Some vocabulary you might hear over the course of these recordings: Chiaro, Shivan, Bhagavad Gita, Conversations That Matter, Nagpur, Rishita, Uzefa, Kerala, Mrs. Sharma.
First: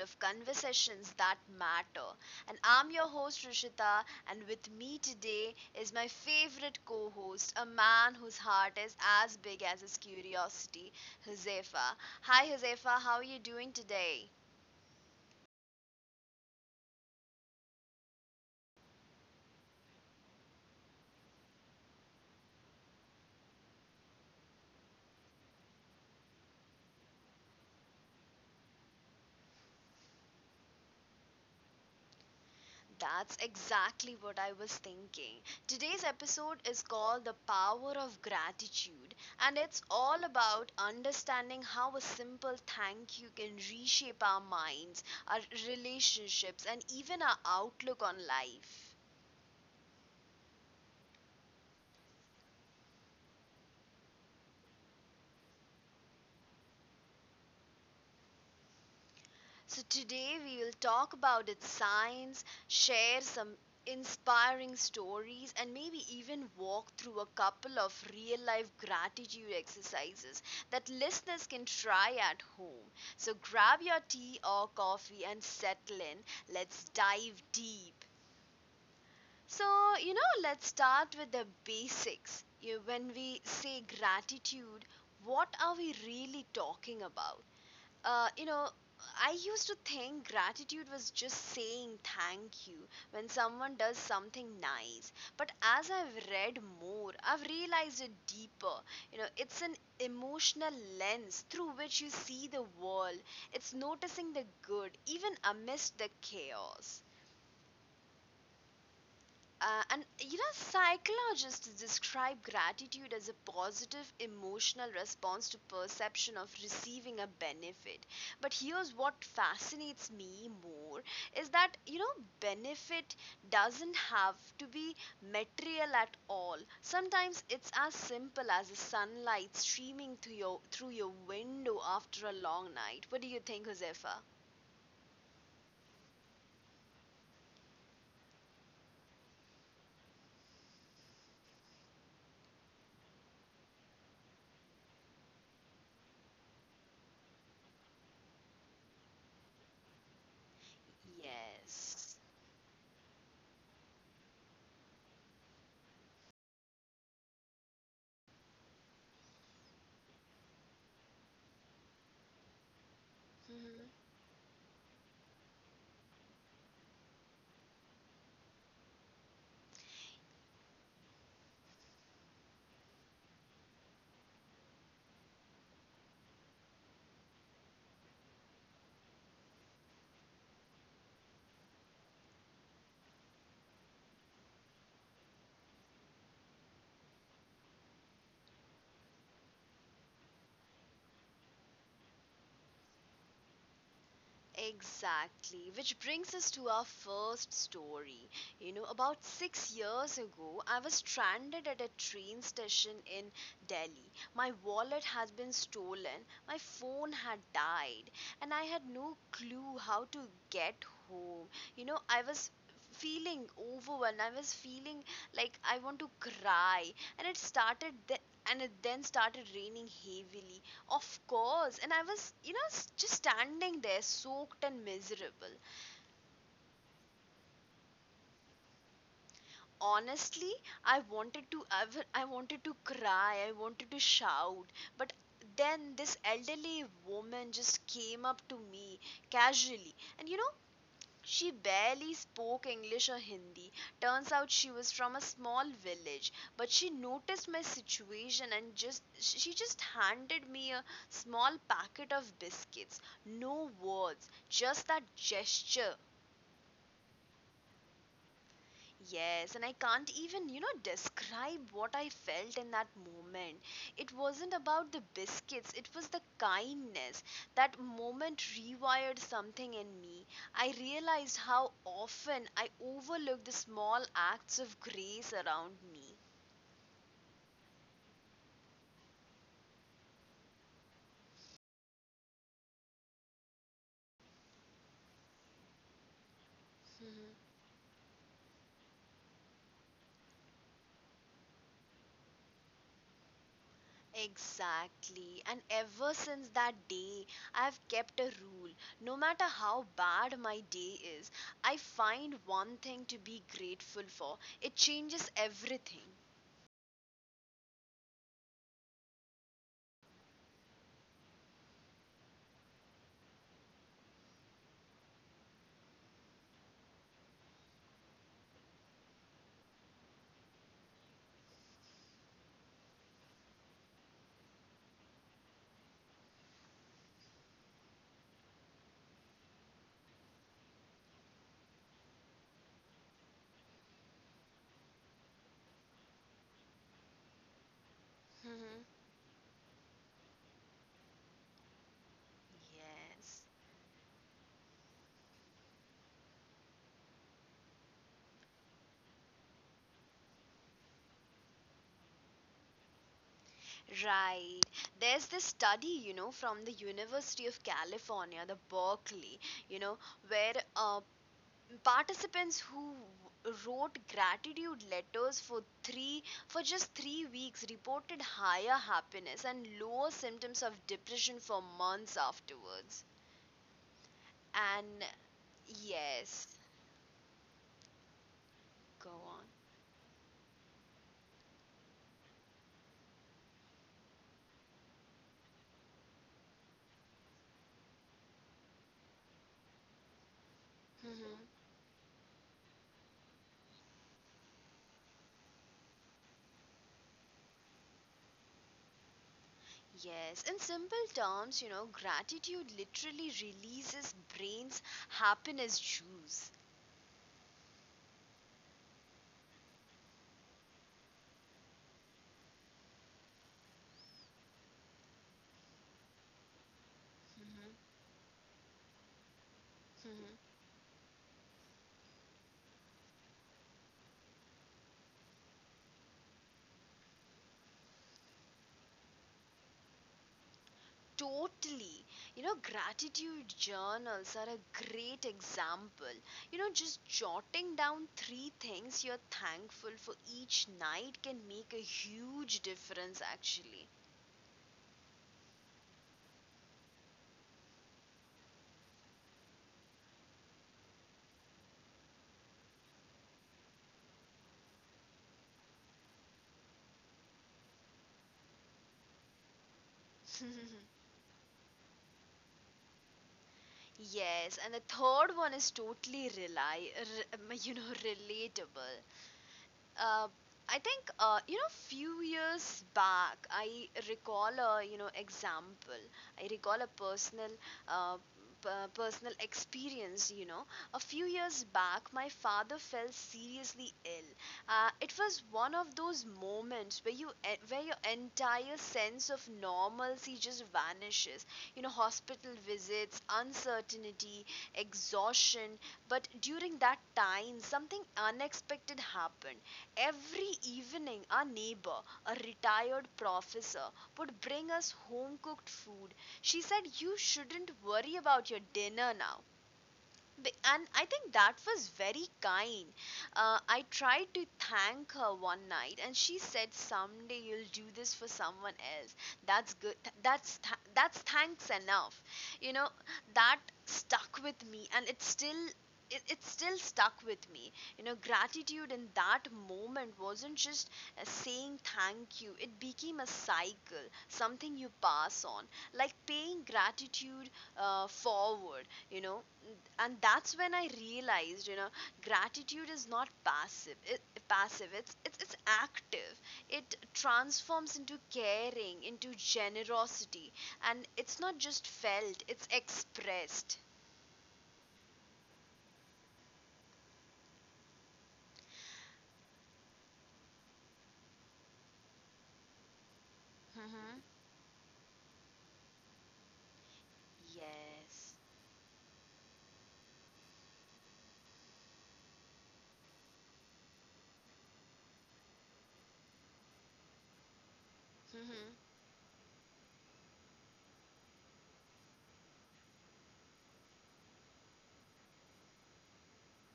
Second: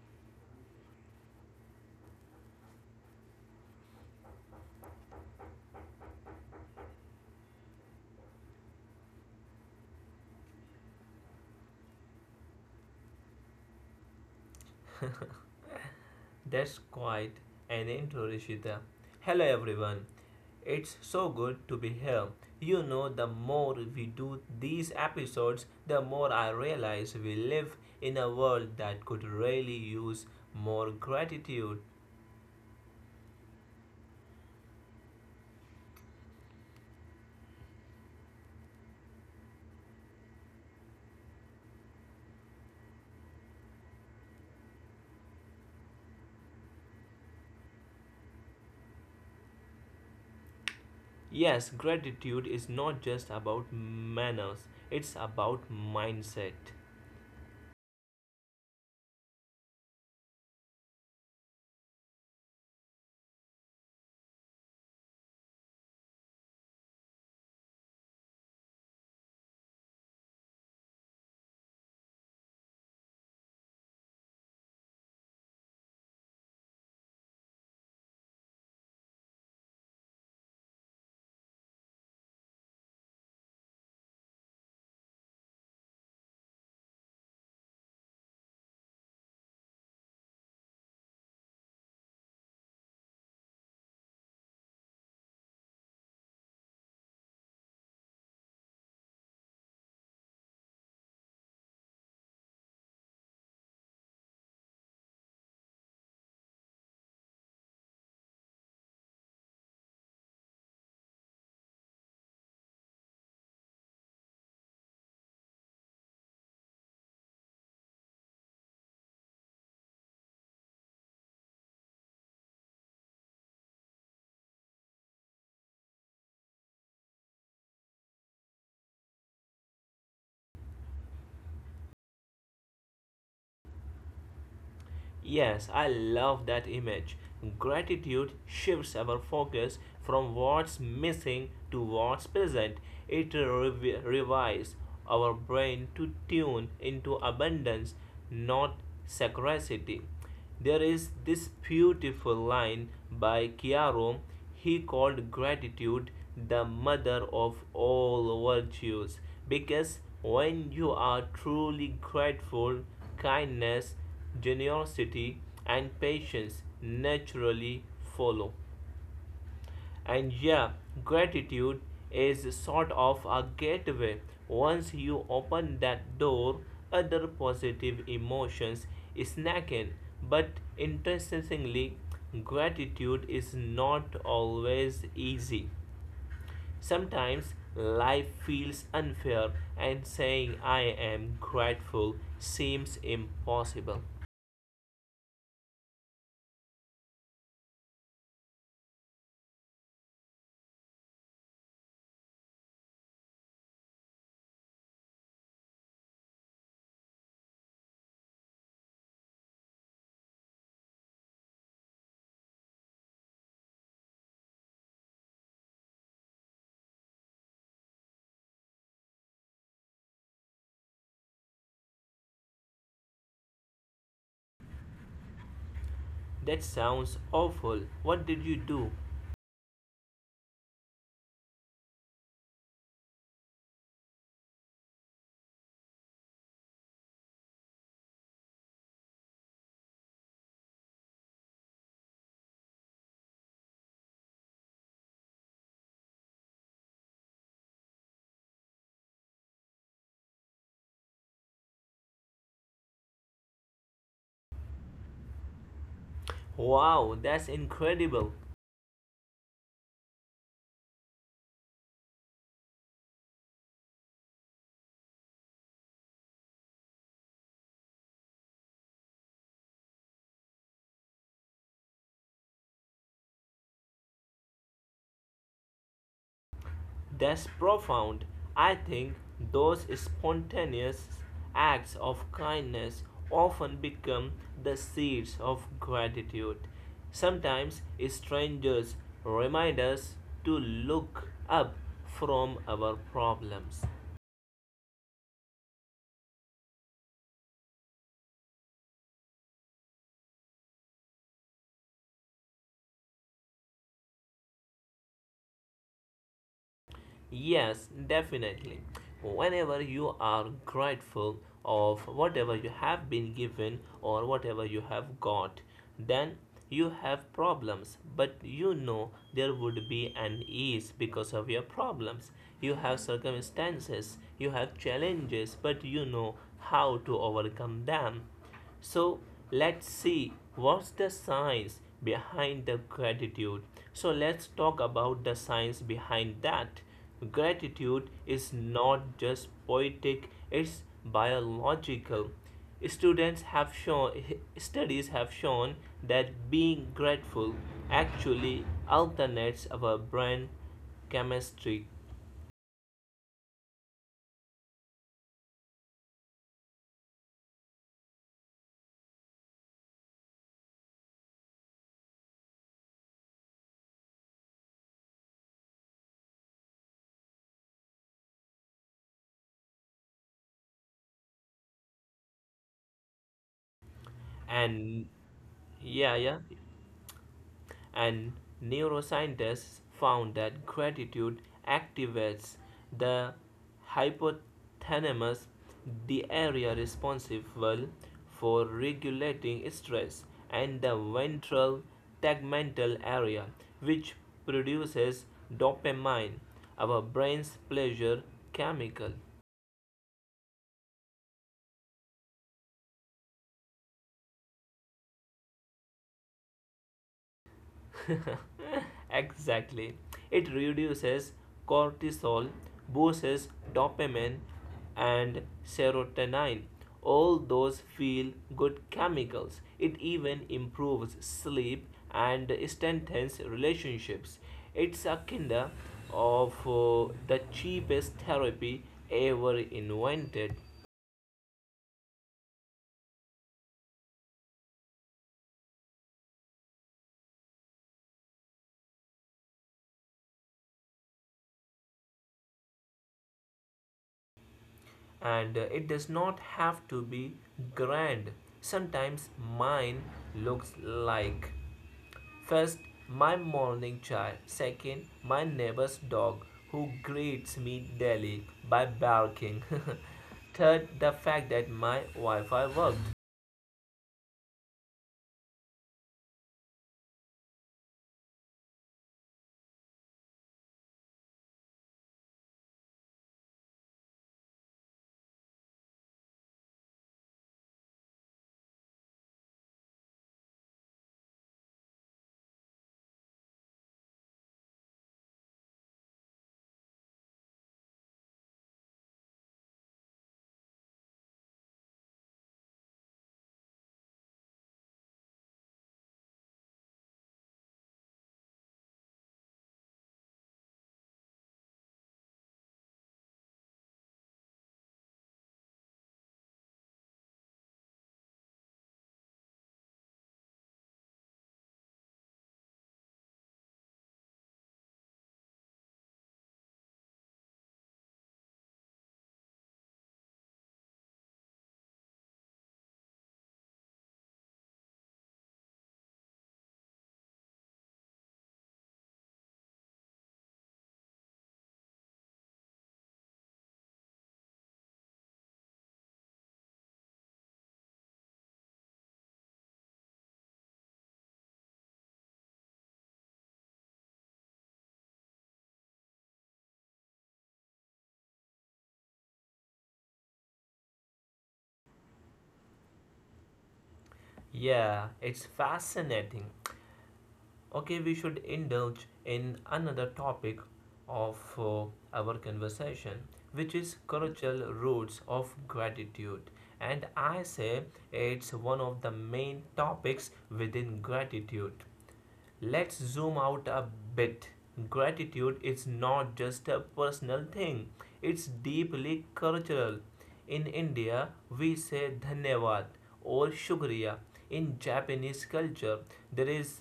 of Conversations That Matter. And I'm your host Rishita, and with me today is my favorite co-host, a man whose heart is as big as his curiosity, Josefa. Hi Josefa, how are you doing today? That's quite an intro, Rishita. Hello, everyone. It's so good to be here. You know, the more we do these episodes, the more I realize we live in a world that could really use more gratitude. That's exactly what I was thinking. Today's episode is called The Power of Gratitude, and it's all about understanding how a simple thank you can reshape our minds, our relationships, and even our outlook on life. Yes, gratitude is not just about manners, it's about mindset. So, today we will talk about its science, share some inspiring stories, and maybe even walk through a couple of real life gratitude exercises that listeners can try at home. So, grab your tea or coffee and settle in. Let's dive deep. So, let's start with the basics. When we say gratitude, what are we really talking about? uh, you know, I used to think gratitude was just saying thank you when someone does something nice. But as I've read more, I've realized it deeper. It's an emotional lens through which you see the world. It's noticing the good even amidst the chaos. Uh, and psychologists describe gratitude as a positive emotional response to perception of receiving a benefit. But here's what fascinates me more is that benefit doesn't have to be material at all. Sometimes it's as simple as the sunlight streaming through your window after a long night. What do you think, Josefa? Yes, I love that image. Gratitude shifts our focus from what's missing to what's present. It revives our brain to tune into abundance, not scarcity. There is this Yes. beautiful line by Chiaro. He called gratitude the mother of all virtues, because when you are truly grateful, Mhm. kindness, generosity, and patience naturally follow. And yeah, gratitude is sort of a gateway. Once you open that door, other positive emotions snack in. But interestingly, gratitude is not always easy. Sometimes life feels unfair, and saying I am grateful seems impossible. Exactly, which brings us to our first story. About 6 years ago, I was stranded at a train station in Delhi. My wallet had been stolen, my phone had died, and I had no clue how to get home. I was feeling overwhelmed, I was feeling like I want to cry, and it then started raining heavily, of course, and I was, just standing there soaked and miserable. That sounds awful. What did you do? Honestly, I wanted to cry, I wanted to shout, but then this elderly woman just came up to me casually. And she barely spoke English or Hindi. Turns out she was from a small village, but she noticed my situation and just she just handed me a small packet of biscuits. No words, just that gesture. Wow, that's incredible. Yes, and I can't even describe what I felt in that moment. It wasn't about the biscuits, it was the kindness. That moment rewired something in me. I realized how often I overlook the small acts of grace around me. That's profound. I think those spontaneous acts of kindness often become the seeds of gratitude. Sometimes strangers remind us to look up from our problems. Exactly. And ever since that day, I've kept a rule. No matter how bad my day is, I find one thing to be grateful for. It changes everything. Yes, definitely. Whenever you are grateful of whatever you have been given or whatever you have got, then you have problems, but you know there would be an ease because of your problems. You have circumstances, you have challenges, but you know how to overcome them. So let's see what's the science behind the gratitude. So let's talk about the science behind that. Gratitude is Hmm. not just poetic, it's biological. Students Yes. have shown Studies have shown that being grateful actually alternates our brain chemistry, Right. There's this study, from the University of California, the Berkeley, you know, where participants who wrote gratitude letters for three for just 3 weeks reported higher happiness and lower symptoms of depression for months afterwards. and And, yeah, yes, and go on. neuroscientists found that gratitude activates the hypothalamus, the area responsible for regulating stress, and the Mhm. ventral tegmental area, which produces dopamine, our brain's pleasure chemical. Yes, in simple terms, gratitude literally releases brain's happiness juice. Exactly. It reduces cortisol, boosts dopamine and serotonin, all Mhm. those feel good chemicals. It Mhm. even improves sleep and strengthens relationships. It's a kind of the cheapest therapy ever invented. Totally. Gratitude journals are a great example. Just jotting down three things you're thankful for each night can make a huge difference, actually. And it does not have to be grand. Sometimes mine looks like: first, my morning chai; second, my neighbor's dog who greets me daily by barking. Third, the fact that my Wi Fi worked. Yes, and the third one is totally rely, r- you know, relatable. Uh, I think few years back I recall a example. I recall a personal uh, personal experience. A few years back my father fell seriously ill. It was one of those moments where your entire sense of normalcy just vanishes. Hospital visits, uncertainty, exhaustion, but during that time something unexpected happened. Every evening, our neighbor, a retired professor, would bring us home cooked food. She said, "You shouldn't worry about your dinner now." And I think that was very kind. I tried to thank her one night, and she said, "Someday you'll do this for someone else. That's good. That's thanks enough." You know, that stuck with me, and it's still. It still stuck with me. Gratitude in that moment wasn't just saying thank you, it became a cycle, something you pass on, like paying gratitude forward and that's when I realized gratitude is not passive , it's active. It transforms into caring, into generosity, and it's not just felt, it's expressed. Yeah, it's fascinating. Okay, we should indulge in another topic of our conversation, which is Hmm. cultural roots of gratitude. And I say Yes. it's one of the main topics within gratitude. Let's zoom out a bit. Gratitude is not just a personal thing, it's Hmm. deeply cultural. In India, we say dhanyavad or shukriya. In Japanese culture, there is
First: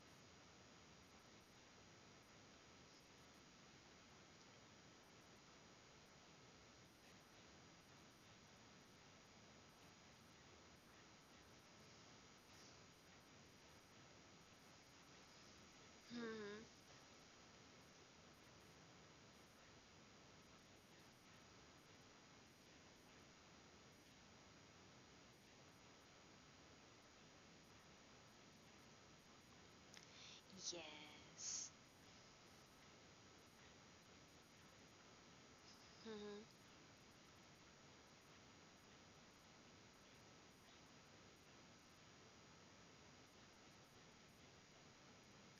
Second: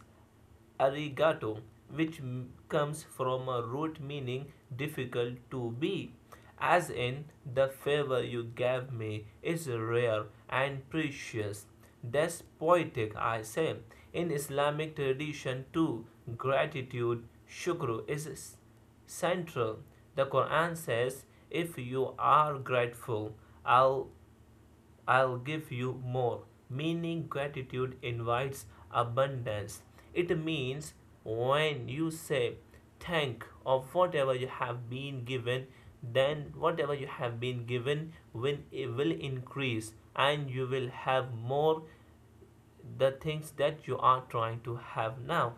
arigato, which comes from a root meaning difficult to be, as in the favor you gave me is rare and precious. That's poetic, I say. In Islamic tradition, too, Hmm. gratitude, shukr, is central. The Quran says, "If you are grateful, I'll I'll give you more." Meaning gratitude invites abundance. It means Yes. when you say thank of whatever you have been given, then Hmm. whatever you have been given will it will increase and you will have more the things that you are trying to have now.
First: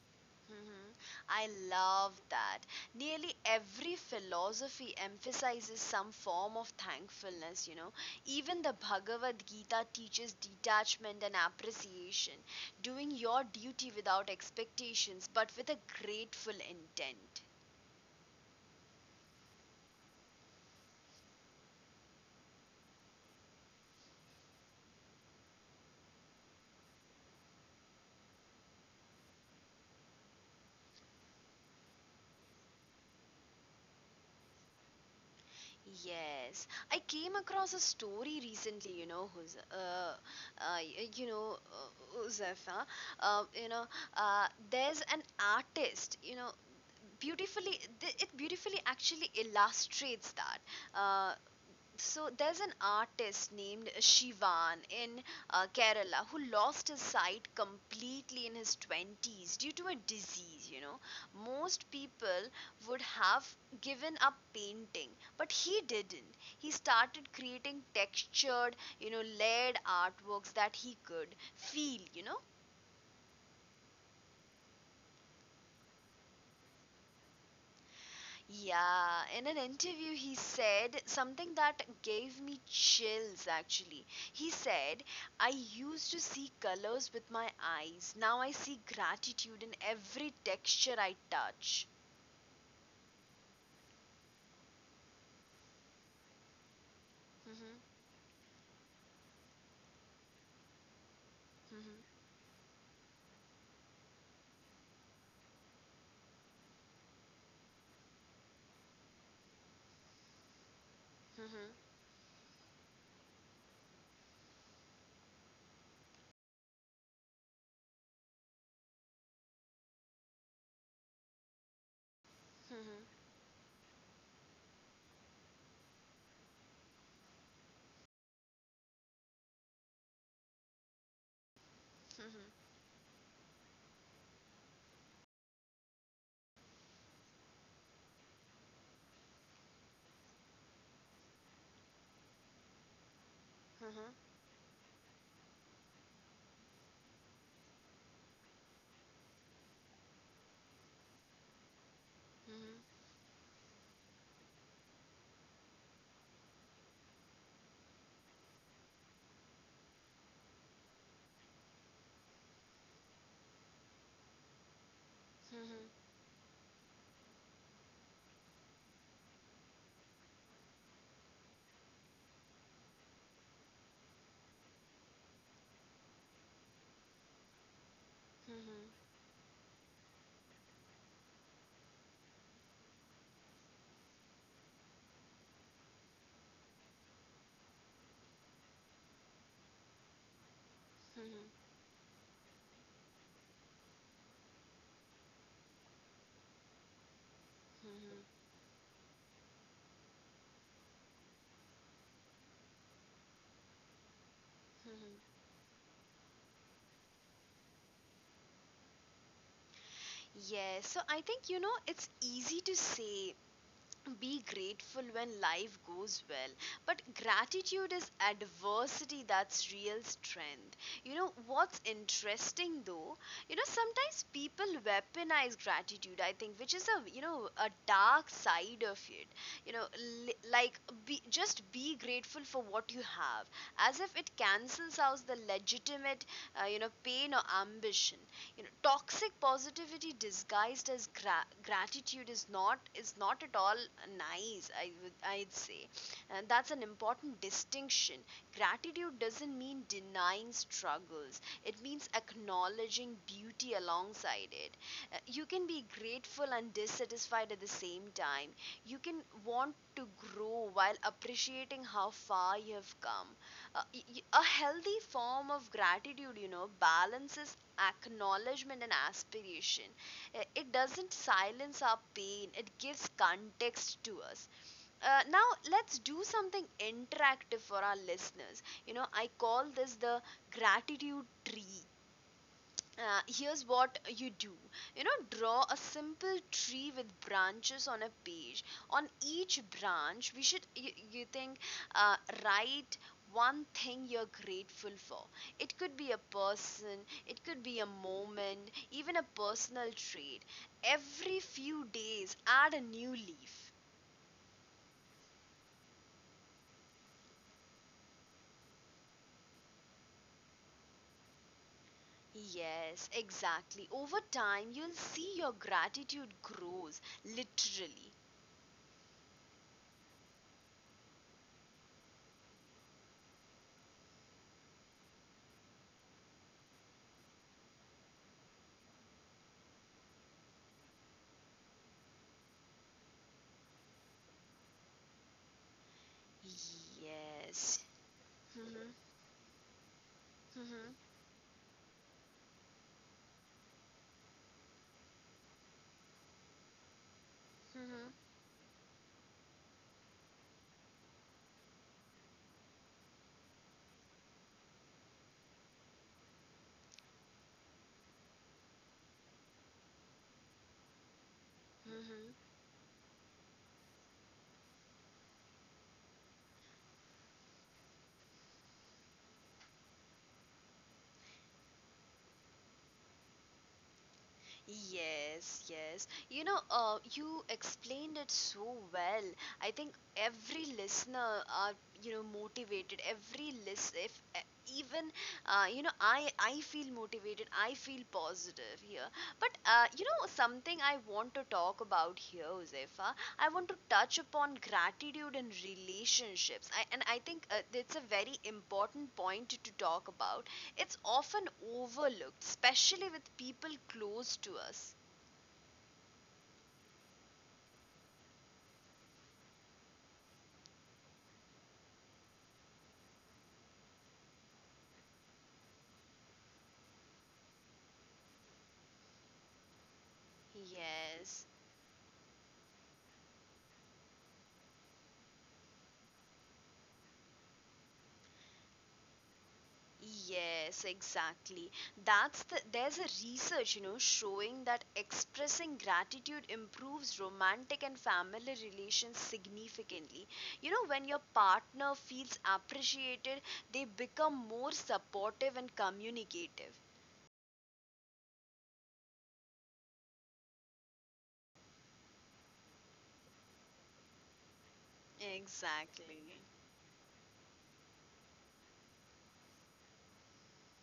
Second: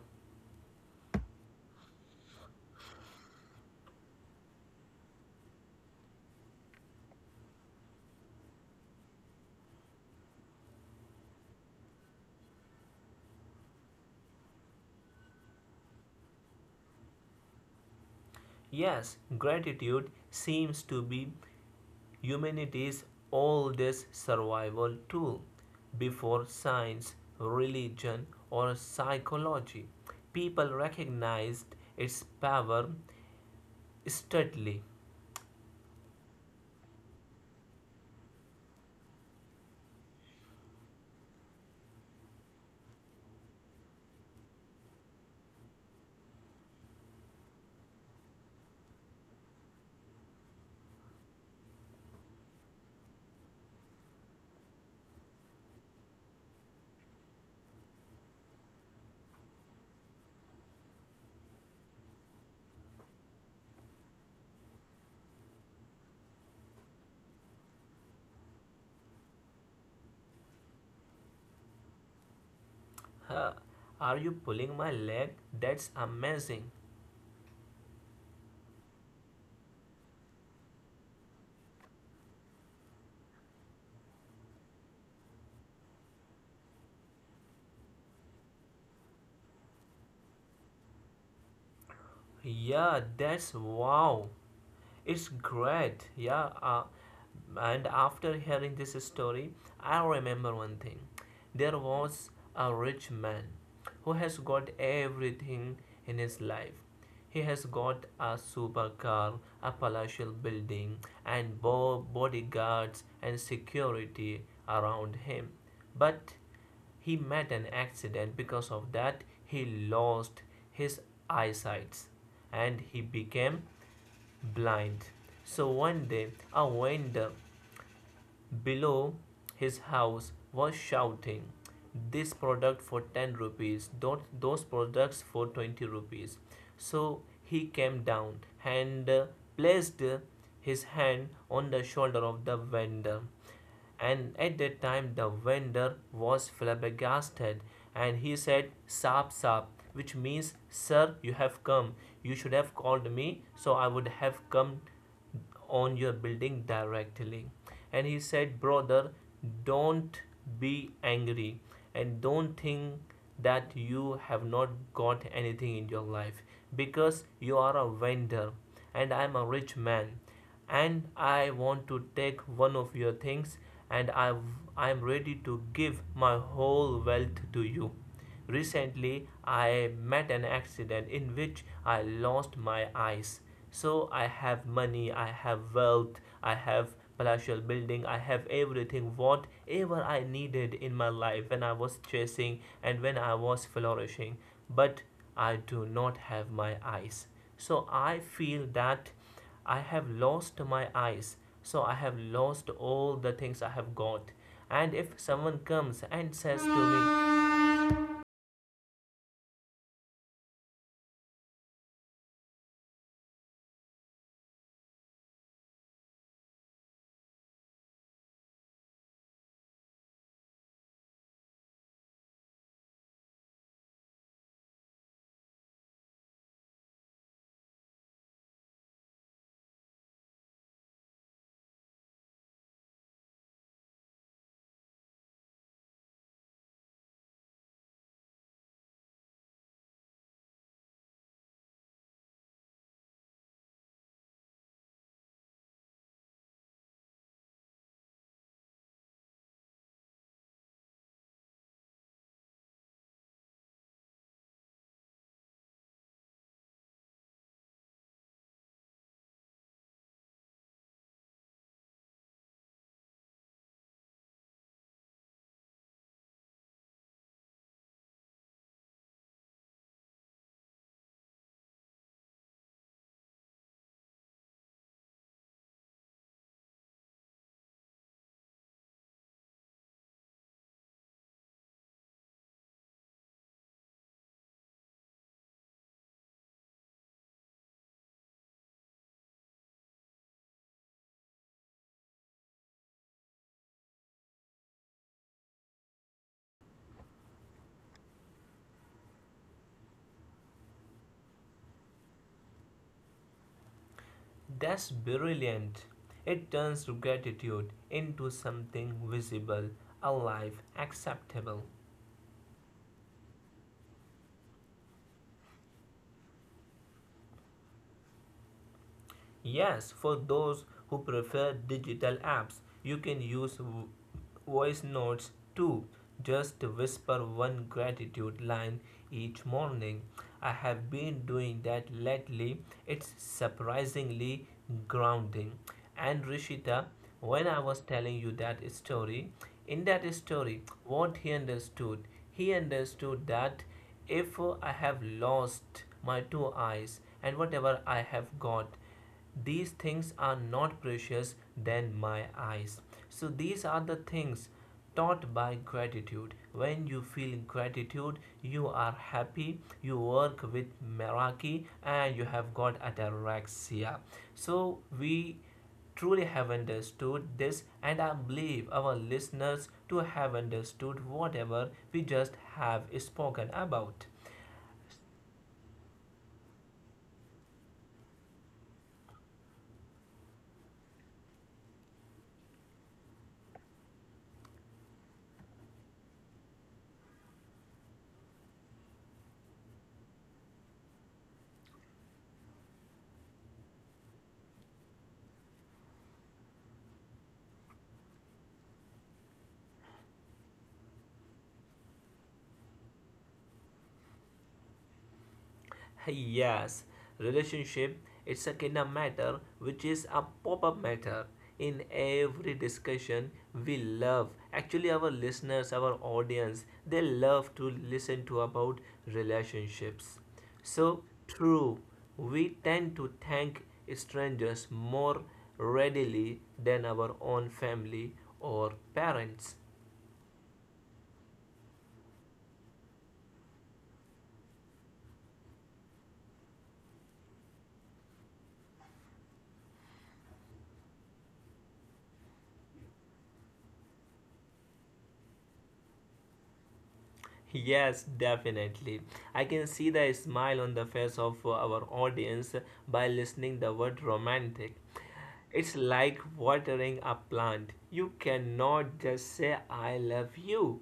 Hmm. I love that. Nearly every philosophy emphasizes some form of thankfulness. Even the Bhagavad Gita teaches detachment and appreciation, doing your duty without expectations but with a grateful intent. Yes, gratitude seems to be humanity's oldest survival tool. Before science, religion, or psychology, people recognized its power steadily. Yes, I came across a story recently, you know, who's y- you know, Huzaifa. uh, you know, there's an artist, it beautifully actually illustrates that. Uh, so there's an artist named Shivan in Kerala who lost his sight completely in his 20s due to a disease. Most people would have given up painting, but he didn't. He started creating textured, layered artworks that he could feel. Huh, are you pulling my leg? That's amazing. Yeah, in an interview, he said something that gave me chills actually. He said, "I used to see colors with my eyes. Now I see gratitude in every texture I touch." Yeah, that's wow. It's great, yeah. And after hearing this story, I remember one thing. There was a rich man who has got everything in his life. He has got a supercar, a palatial building, and bodyguards and security around him. But he met an accident because of that he lost his eyesight and he became blind. So one day a vendor below his house was shouting, "This product for 10 rupees, those products for 20 rupees." So he came down and placed his hand on the shoulder of the vendor, and at that time the vendor was flabbergasted, and he said, "Sap, sap," which means, "Sir, you have come. You should have called me, so I would have come on your building directly." And he said, "Brother, don't be angry, and don't think that you have not got anything in your life, because you are a vendor and I am a rich man, and I want to take one of your things, and I'm ready to give my whole wealth to you. Recently, I met an accident in which I lost my eyes. So I have money, I have wealth, I have palatial building, I have everything whatever I needed in my life when I was chasing and when I was flourishing. But I do not have my eyes. So I feel that I have lost my eyes, so I have lost all the things I have got. And if someone comes and says to me," Yes, so I think it's easy to say be grateful when life goes well, but gratitude is adversity, that's real strength. You know what's interesting though, sometimes people weaponize gratitude, I think, which is a a dark side of it. You know li- like be, just be grateful for what you have, as if it cancels out the legitimate pain or ambition. Toxic positivity disguised as gratitude is not at all nice, I'd say. And that's an important distinction. Gratitude doesn't mean denying struggles, it means acknowledging beauty alongside it. You can be grateful and dissatisfied at the same time. You can want to grow while appreciating how far you have come. A healthy form of gratitude you know balances acknowledgement and aspiration. It doesn't silence our pain, it gives context to us. Now, let's do something interactive for our listeners. I call this the gratitude tree. Here's what you do. Draw a simple tree with branches on a page. On each branch you think, uh, write one thing you're grateful for. It could be a person, it could be a moment, even a personal trait. Every few days add a new leaf. That's brilliant. It turns gratitude into something visible, alive, acceptable. Yes, exactly. Over time, you'll see your gratitude grows literally. Yes, for those who prefer digital apps, you can use voice notes too. Just whisper one gratitude line each morning. I have been doing that lately. It's surprisingly grounding. And Rishita, when I Yes. was telling you that Mhm, story, in that story, mhm. what he understood that if I have lost my two eyes and whatever I Mhm, have got, these things are not precious than my eyes. So these are the things taught by gratitude. When you feel gratitude, you are happy, you work with Meraki and you mhm. have got ataraxia. So we truly have understood this and I believe our listeners to have understood whatever we just have spoken about. Yes, yes. You explained it so well. I think every listener are motivated. Every list, if e- even, you know, I feel motivated. I feel positive here. But something I want to talk about here, Josefa. I want to touch upon gratitude in relationships. I think it's a very important point to talk about. It's often overlooked, especially with people close to us. Yes, relationship it's a kind of matter which is a pop-up matter in every discussion. We love actually our listeners our audience they love to listen to about relationships. So Yes. true, we tend to thank strangers more readily than our own family or parents. Yes, exactly. That's the there's a research, showing that expressing gratitude improves romantic and family relations significantly. You know, when your partner feels appreciated, they become more supportive and communicative. Yes, definitely. I can see the smile on the face of our audience by listening the word romantic. It's Exactly. like watering a plant. You cannot just say I love you,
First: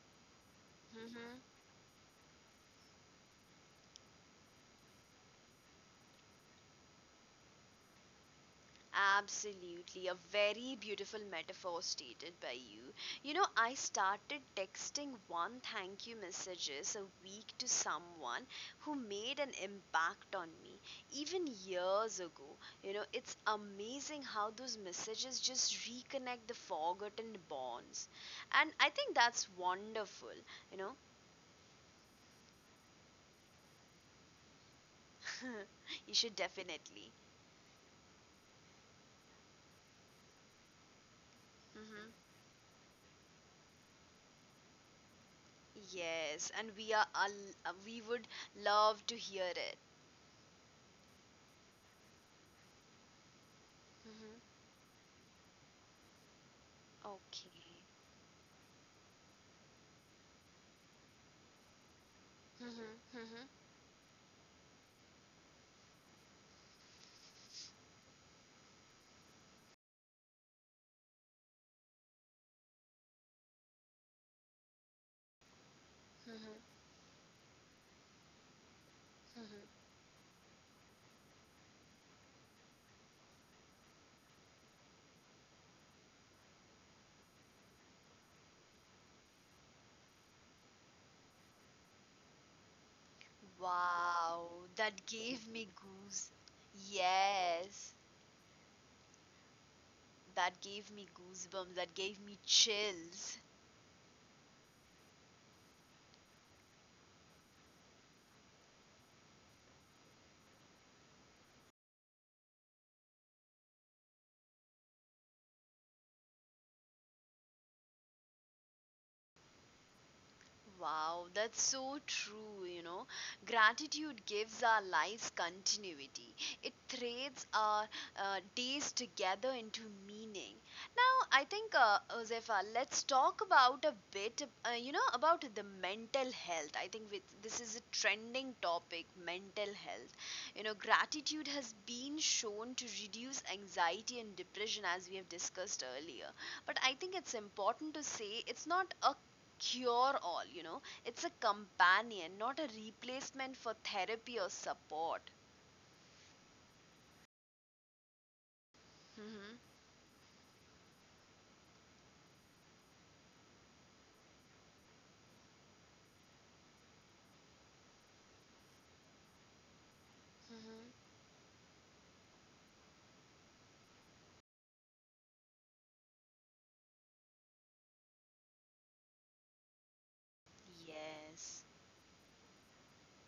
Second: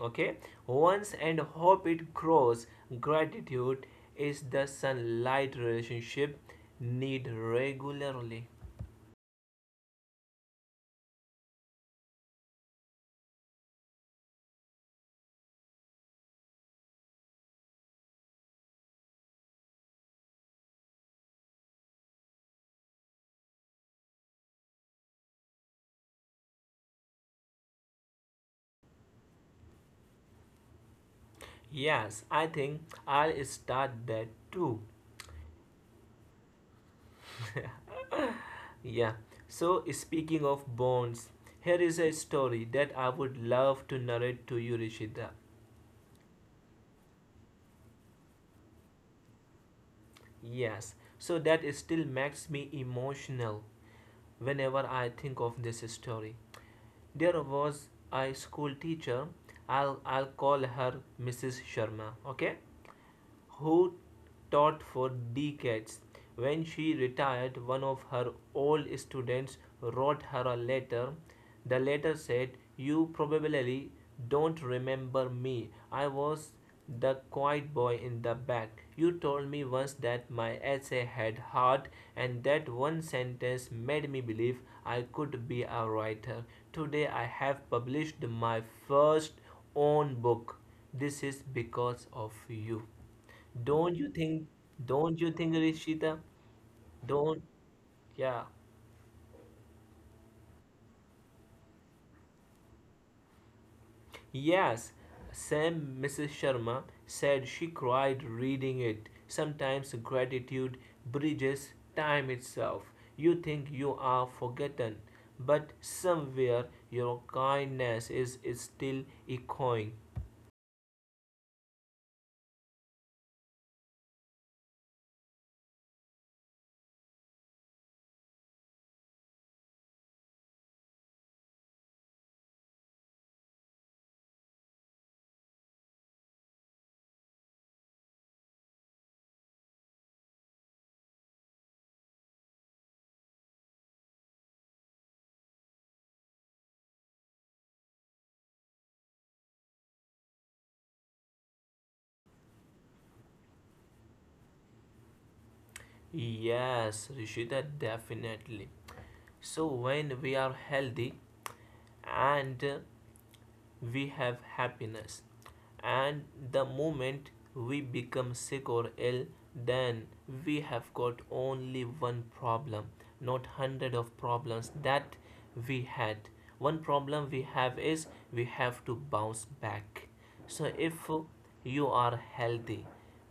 okay? Once and Mm-hmm. hope it grows. Gratitude is the sunlight relationship need regularly. Absolutely, a very beautiful metaphor stated by you. I started texting one thank you messages a week to someone who made an impact on me even years ago. It's amazing how those messages just reconnect the forgotten bonds. And I think that's wonderful, you know. Yes, I think I'll start that too. You should definitely. Yeah. So speaking of bonds, here is a Hmm. story that I would love to narrate to you, Rishita. Yes, and we would love to hear it. Yes. So that still makes me emotional Mhm. whenever I think of this story. There was Okay. a school teacher. I'll call her Mrs. Sharma. Okay. Mhm, mhm, Who taught for decades. When she retired, one of her old students wrote her a letter. The letter said, "You probably don't remember me. I was mhm, the quiet boy in the back. You told me once mhm. that my essay had heart, and that one sentence made me believe I could be a writer. Today I have published my first own book. This is because of you." Don't you think? Wow, that Don't you gave think, me Rishita? goose. Don't. Yes, Yeah. that gave me goosebumps. That gave me chills. Yes. Sam, Mrs. Sharma said she cried reading it. Sometimes gratitude bridges time itself. You think you are forgotten, but somewhere your kindness is still echoing. Wow, that's so true. Gratitude gives our lives continuity. It threads our days together into meaning. Now, I think, Josefa, let's talk about a bit, about the mental health. I think this is a trending topic, mental health. Gratitude has been shown to reduce anxiety and depression, as we have discussed earlier. But I think it's important to say it's not a cure all. It's a companion, not a replacement for therapy or support. Yes, Rishita, definitely. Mhm, So when we are healthy and we have happiness, and the moment we become sick or ill, then we mhm, have got only one problem, not hundred of problems that we had. One problem we have is we have to bounce back. So if yes. you are healthy,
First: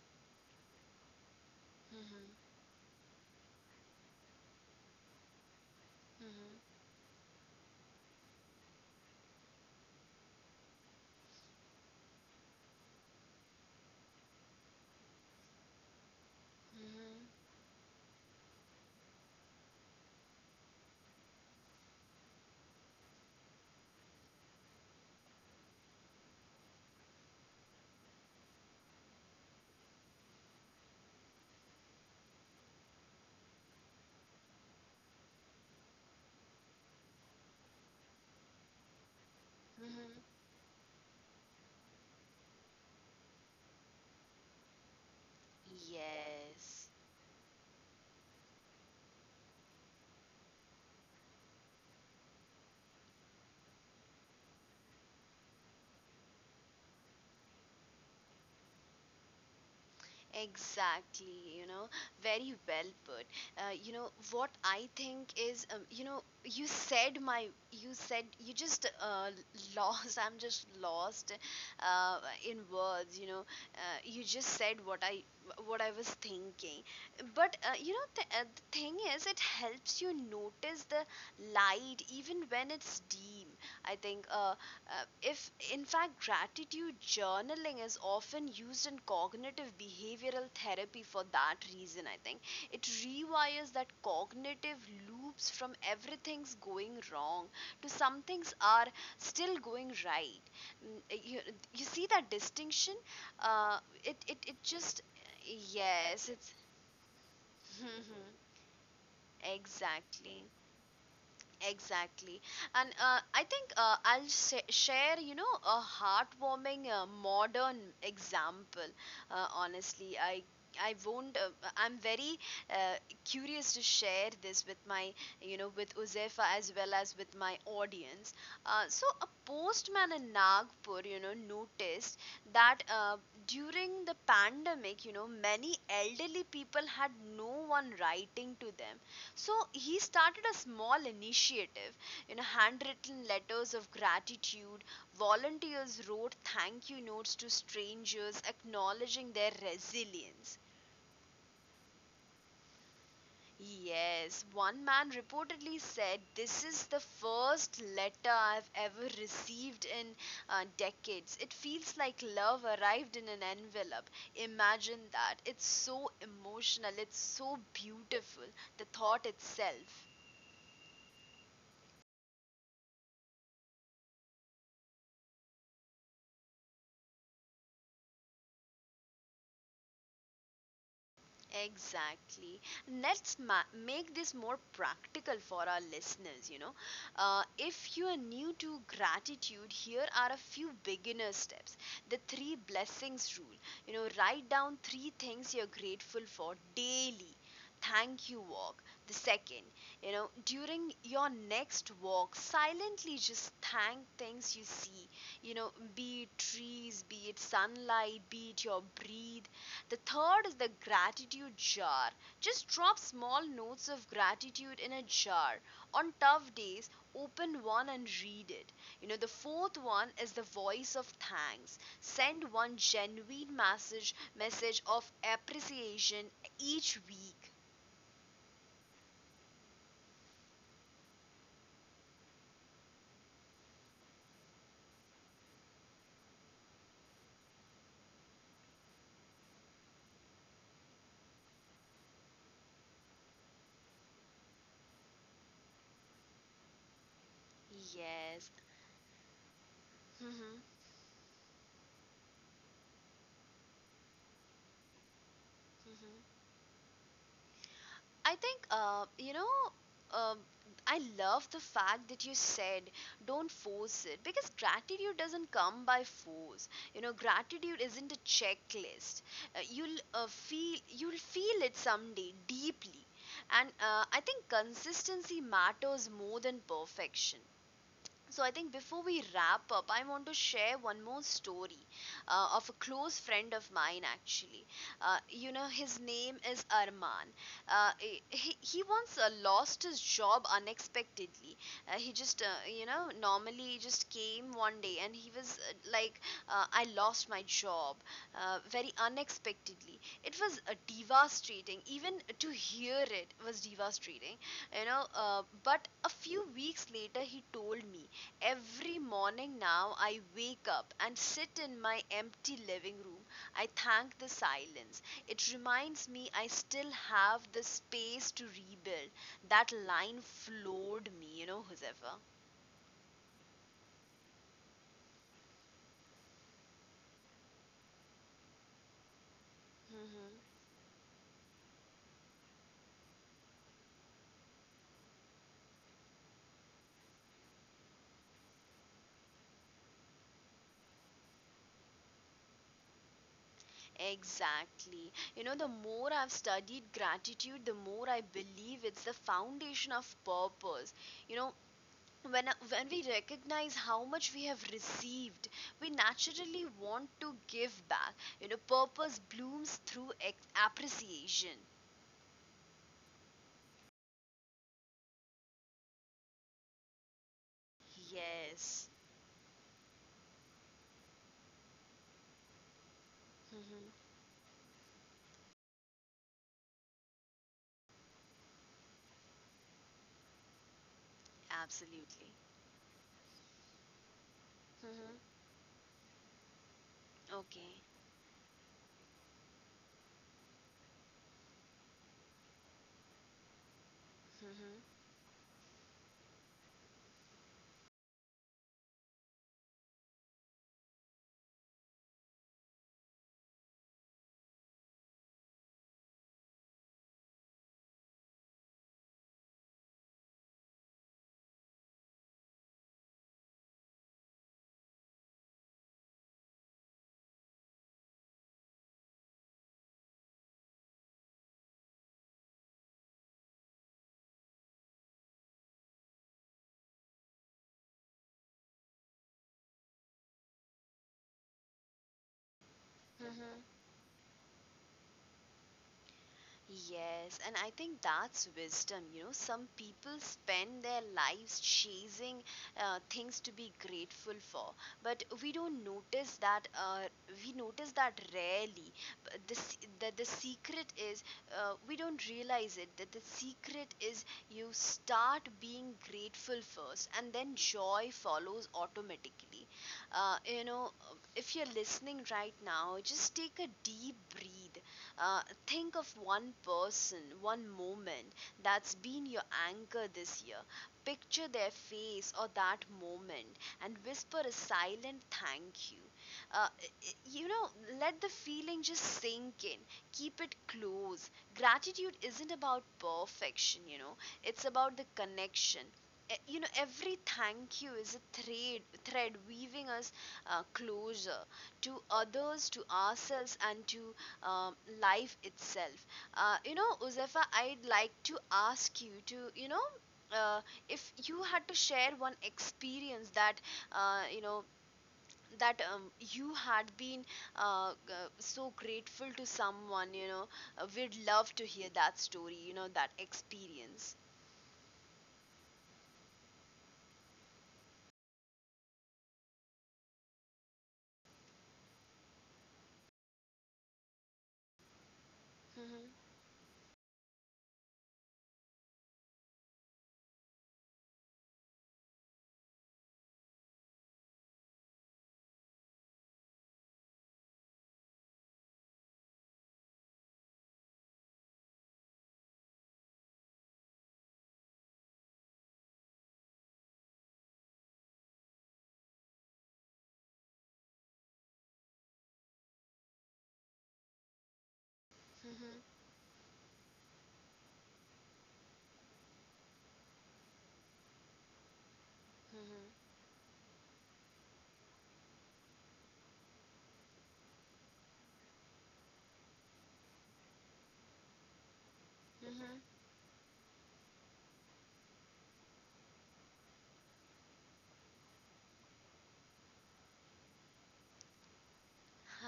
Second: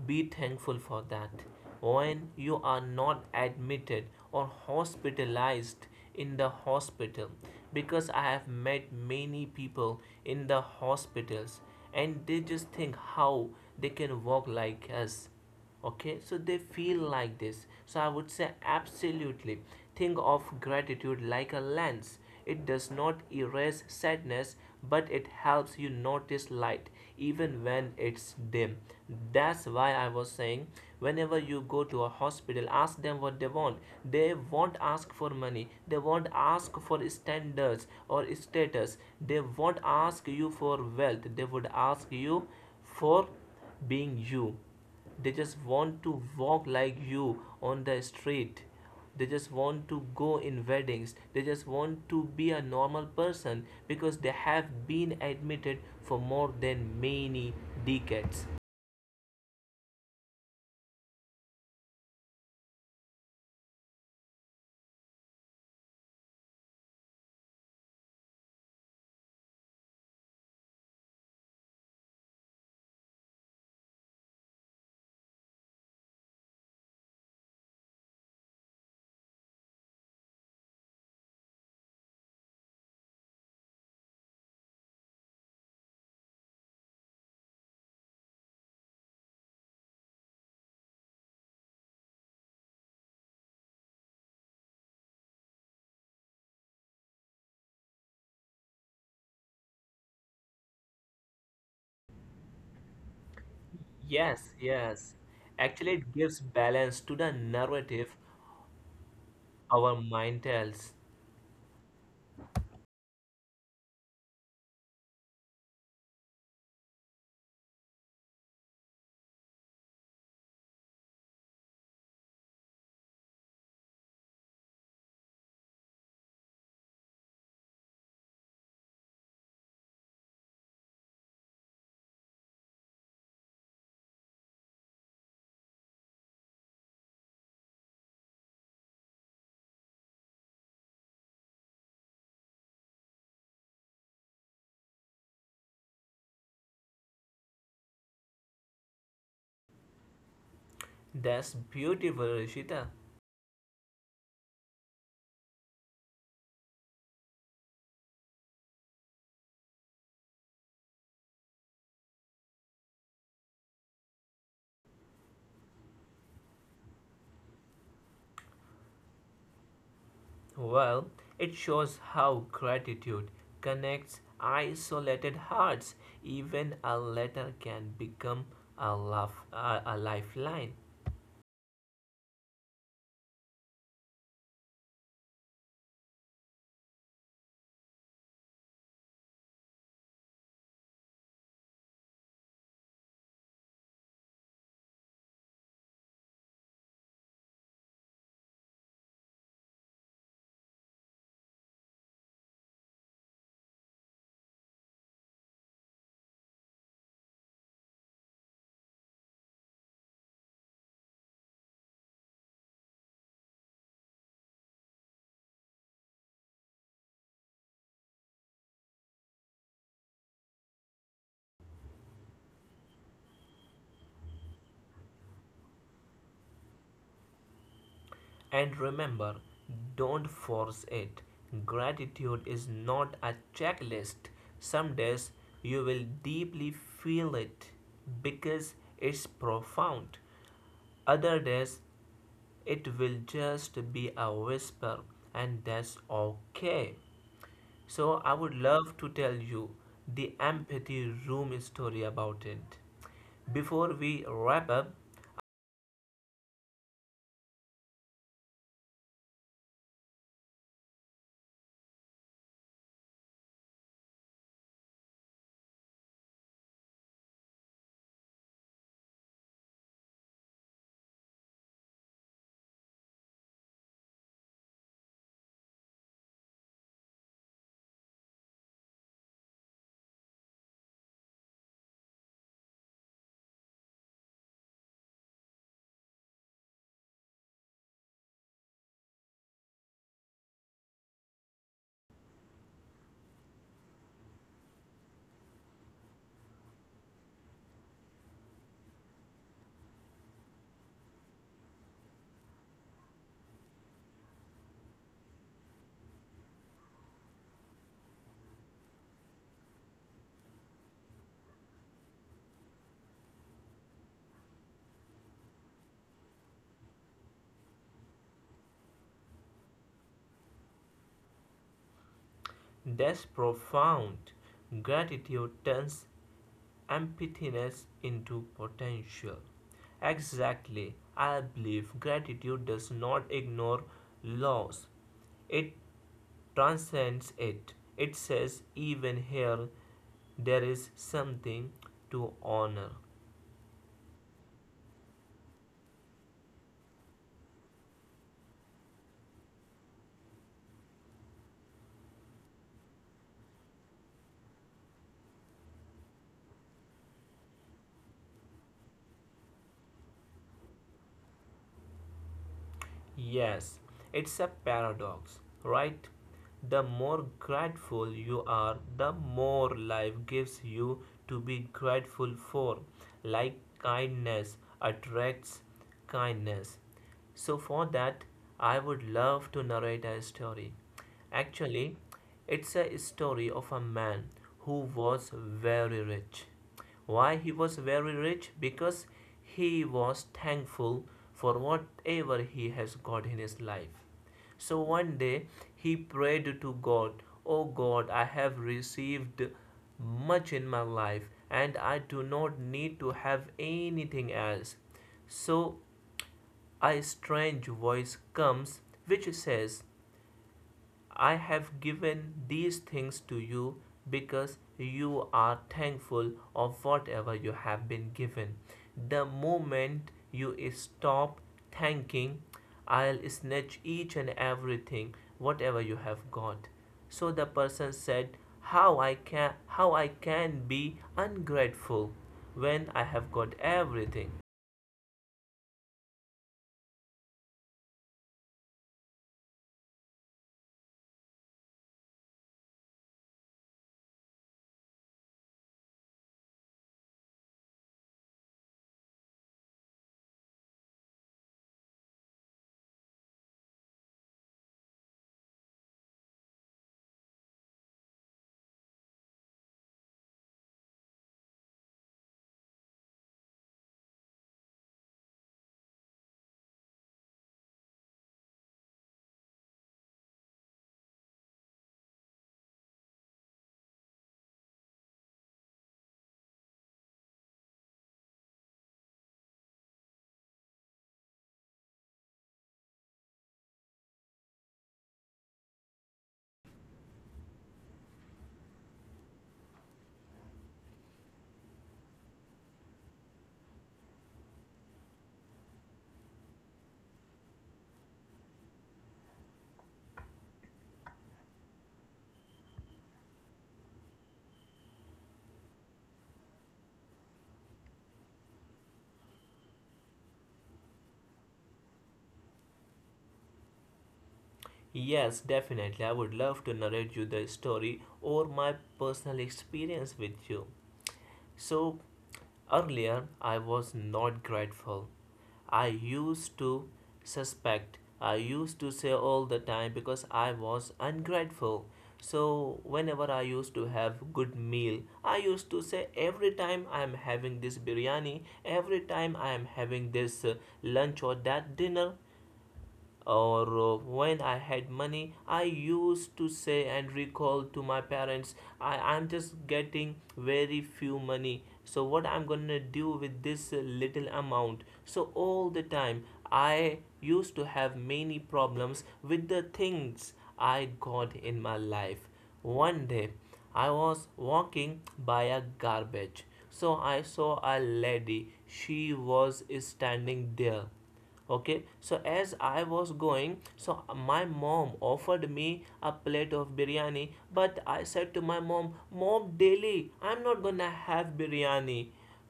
be thankful for that. When Mhm, you are not admitted or hospitalized in the mhm, hospital, because I have met many people in the hospitals, and they just think how they can walk like us. Okay, so they feel mhm, like this. So I would say absolutely, think of gratitude like a lens. It does not erase sadness, but it helps you notice light even when it's dim. That's why I was saying whenever you go to a hospital, ask them what they want. They won't ask for money, they won't ask for standards or status, they won't mhm. ask you for wealth, they would ask you for being you. They just want to walk Yes. like you on the street, they just want to go in weddings, they just want to be a normal person because they have been admitted for more than many decades. Exactly, very well put. You know what I think is, you said you just lost. I'm just lost uh, in words. You just said what I was thinking. But the thing is, it helps you notice the light even when it's dim. I think if, in fact, gratitude journaling is often used in cognitive behavioral therapy for that reason, I think. It rewires that cognitive loops from everything's going wrong to some things are still going right. You, you see that distinction? Uh, it, it, yes it just, yes actually it yes, gives it's. balance to the narrative our mind Exactly. tells. Exactly. And I think share, you know, a heartwarming modern example. Honestly, I won't. I'm very uh, curious to share this with you know, with Uzefa as well as with my audience. So a postman in Nagpur, you know, noticed that during the pandemic, you know, many elderly people had no one writing to them, so he started a small initiative, you know, handwritten letters of gratitude. Volunteers wrote thank you notes to strangers acknowledging their resilience. That's beautiful, Rishita. Yes, one man reportedly said, "This is the first letter I've ever received in decades. It feels like love arrived in an envelope." Imagine that. It's so emotional, it's so beautiful, the thought itself. Well, it shows how gratitude connects isolated hearts. Even a letter can become a lifeline. Exactly. Let's make this more practical for our listeners. You know, if you are new to gratitude, here are a few beginner steps. The three blessings rule. You know, write down three things you're grateful for daily. Thank you walk. The second, you know, during your next walk, silently just thank things you see. You know, be it trees, be it sunlight, be it your breathe, the third is the gratitude jar. Just drop small notes of gratitude in a jar. On tough days, open one and read it. You know, the fourth one is the voice of thanks. Send one genuine message of appreciation each week. And remember, don't force it. Gratitude is not a checklist. Some days you will deeply feel it because it's profound. Other days it will just be a whisper, and that's okay. So, I Yes. would love to tell you the Mhm. empathy room story about it. Before we wrap up, Mhm. I think, you know, um I love the fact that you said don't force it because gratitude doesn't come by force. You know, gratitude isn't a checklist. You'll feel you'll feel it someday deeply, and I think consistency matters more than perfection. So I think before we wrap up, I want to share one more story of a close friend of mine. Actually, you know, his name is Arman. Uh, he once lost his job unexpectedly. He just you know, normally just came one day and he was like, I lost my job very unexpectedly. It was devastating. Even to hear it was devastating, you know, but a few weeks later he told me, "Every morning now, I wake up and sit in my empty living room. I thank the silence. It reminds me I still have the space to rebuild." That line floored me, you know, Josefa. that's profound. Gratitude turns emptiness into potential. Hmm. Exactly. I believe gratitude does not ignore loss, it transcends it. It says, even here, there is something to honor. Exactly. You know, the more I've studied gratitude, the more I believe it's the foundation of purpose. You know, when we recognize how much we have received, we naturally want to give back, you know, purpose blooms through appreciation. Yes, it's a paradox, right? The more grateful you Yes. are, the more life gives you to be grateful for. Like Hmm. kindness attracts kindness. So for that, I would love to narrate a story. Actually, Absolutely. it's a story of a man who was Hmm. very rich. Why he was Okay. very rich? Because he was thankful for whatever he has got in his life. So Hmm. one day he prayed to God, "Oh God, I have received much in my life and I do not need to have anything else." So a strange voice comes which says, I have given these things to you because you are thankful of whatever you have been given. The moment you stop thanking, I'll snatch each and everything, whatever you have got. So the person said, How I can be ungrateful when I have got Hmm. everything. Yes, and I think that's wisdom. You know, some people spend their lives chasing things to be grateful for, but we don't notice that. We notice that rarely. But the secret is we don't realize it. That the secret is you start being grateful first, and then joy follows automatically. You know, if you're listening right now, just take a deep breath, think of one person, one moment that's been your anchor this year. Picture their face or that moment and whisper a silent thank you. Uh, you know, let the feeling just sink in. Keep it close. Gratitude isn't about perfection, you know, it's about the connection. You know, every thank you is a thread weaving us closer to others, to ourselves, and to um, life itself. You know, Uzefa, I'd like to ask you to, you know, uh, if you had to share one experience that, you know, that you had been so grateful to someone, you know, we'd love to hear that story, you know, that experience. Yes, definitely. I would love to narrate you the story or my personal experience with you. So, earlier I was not grateful. I Mhm. used to suspect, I used to say all the time because I was ungrateful. So, whenever I used to have good meal, I used to say every time I am having this biryani, every time I am having this lunch or that dinner, or when I had money, I used to say and recall to my parents, I'm just getting very few money, so what I'm going to do with this little amount? So all Mhm. the time I used to have many problems with the things I got in my life. One Mhm. day I was walking by a garbage. So I saw a lady. She was standing there. Okay, so as Mhm. I was going, so my mom offered me a plate of biryani, but I said to my mom, mom, daily I'm not gonna have biryani,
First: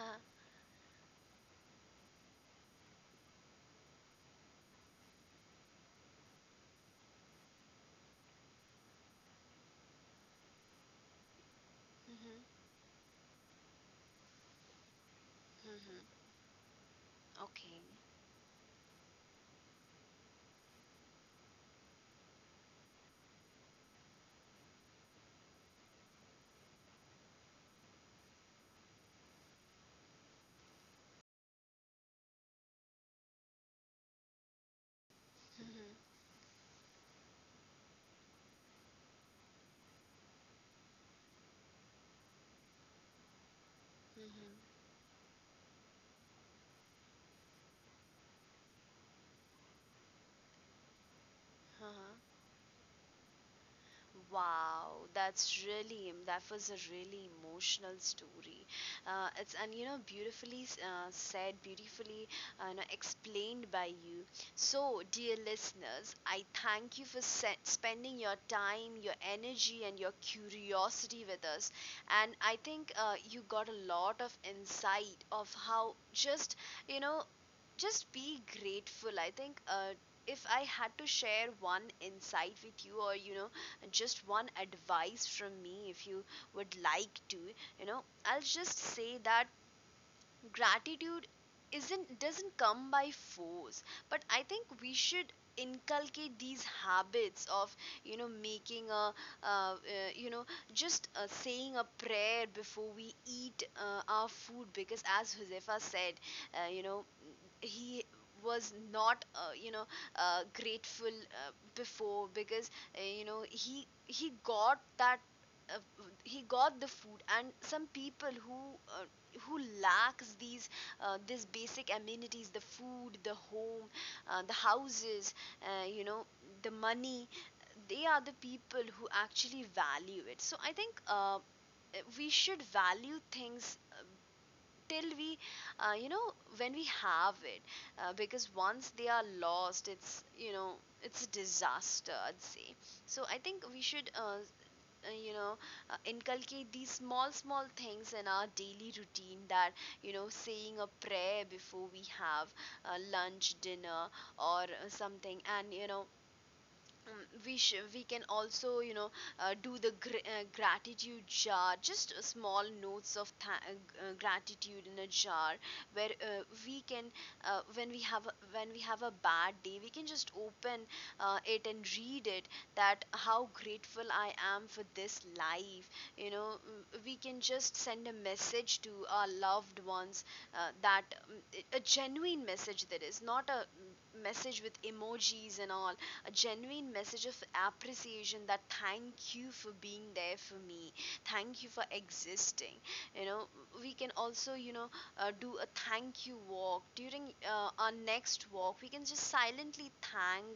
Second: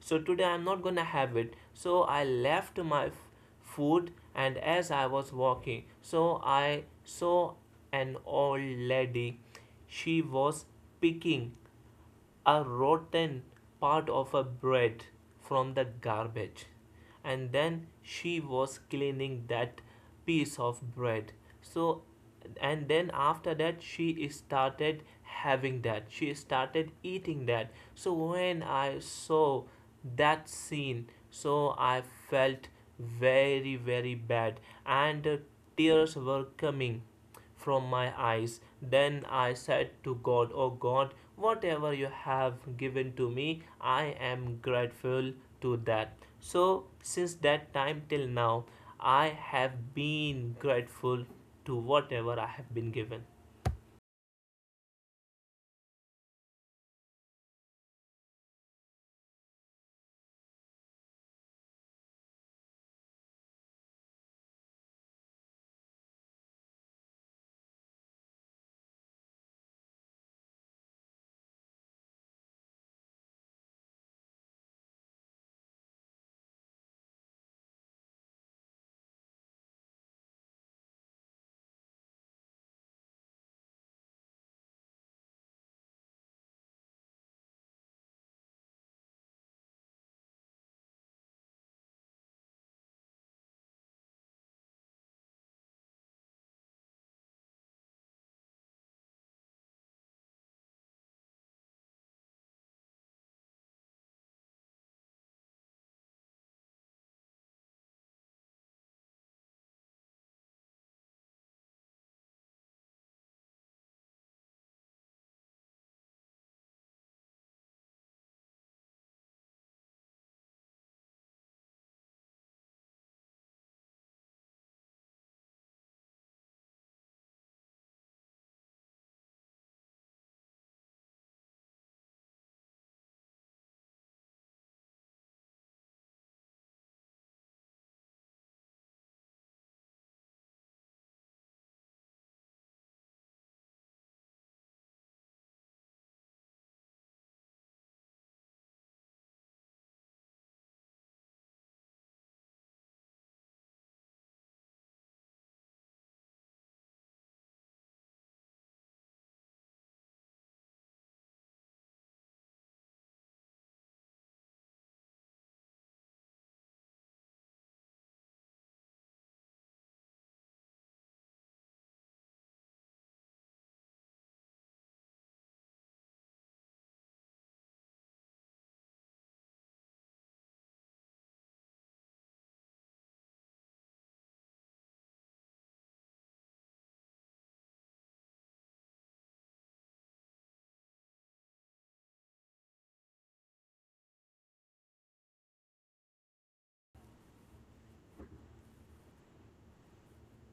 so today I'm not gonna have it. So I left my food, and as I was walking, so I saw an old lady. She was picking Mhm. a rotten part of a bread from the Mhm. garbage, and then Okay. she was cleaning that piece of bread. So and then after that, she started having that, she started eating that. So when I saw that scene, so I felt very very bad, and Mhm. tears were coming from my eyes. Then I said to God, O God, whatever you have given to me, I Mhm. am grateful to that. So, since that time till now, I have been grateful to Uh-huh. whatever I have been given. Wow, that's really that was a really emotional story. It's and you know, beautifully said, beautifully you know, explained by you. So, dear listeners, I thank you for spending your time, your energy, and your curiosity with us. And I think you got a lot of insight of how just, you know, just be grateful, I think. If I had to share one insight with you, or you know, just one advice from me, if you would like to, you know, I'll just say that gratitude isn't doesn't come by force, but I think we should inculcate these habits of, you know, making a uh, uh, you know, just saying a prayer before we eat our food, because as Josefa said, you know, he was not you know, grateful before, because you know, he got that, uh, he got the food, and some people uh, who lacks these this basic amenities, the food, the home, the houses, you know, the money, they are the people who actually value it. So I think we should value things till we you know, when we have it, because once they are lost, it's you know, it's a disaster, I'd say. So I think we should you know, inculcate these small small things in our daily routine, that, you know, saying a prayer before we have lunch, dinner, or something, and you know, um, we we can also, you know, do the gratitude jar, just small notes of gratitude in a jar, where we can, when we have a bad day, we can just open it and read it, that how grateful I am for this life. You know, we can just send a message to our loved ones, that a genuine message, that is not a message with emojis and all, a genuine message of appreciation, that thank you for being there for me, thank you for existing, you know. We can also, you know, do a thank you walk. During our next walk, we can just silently thank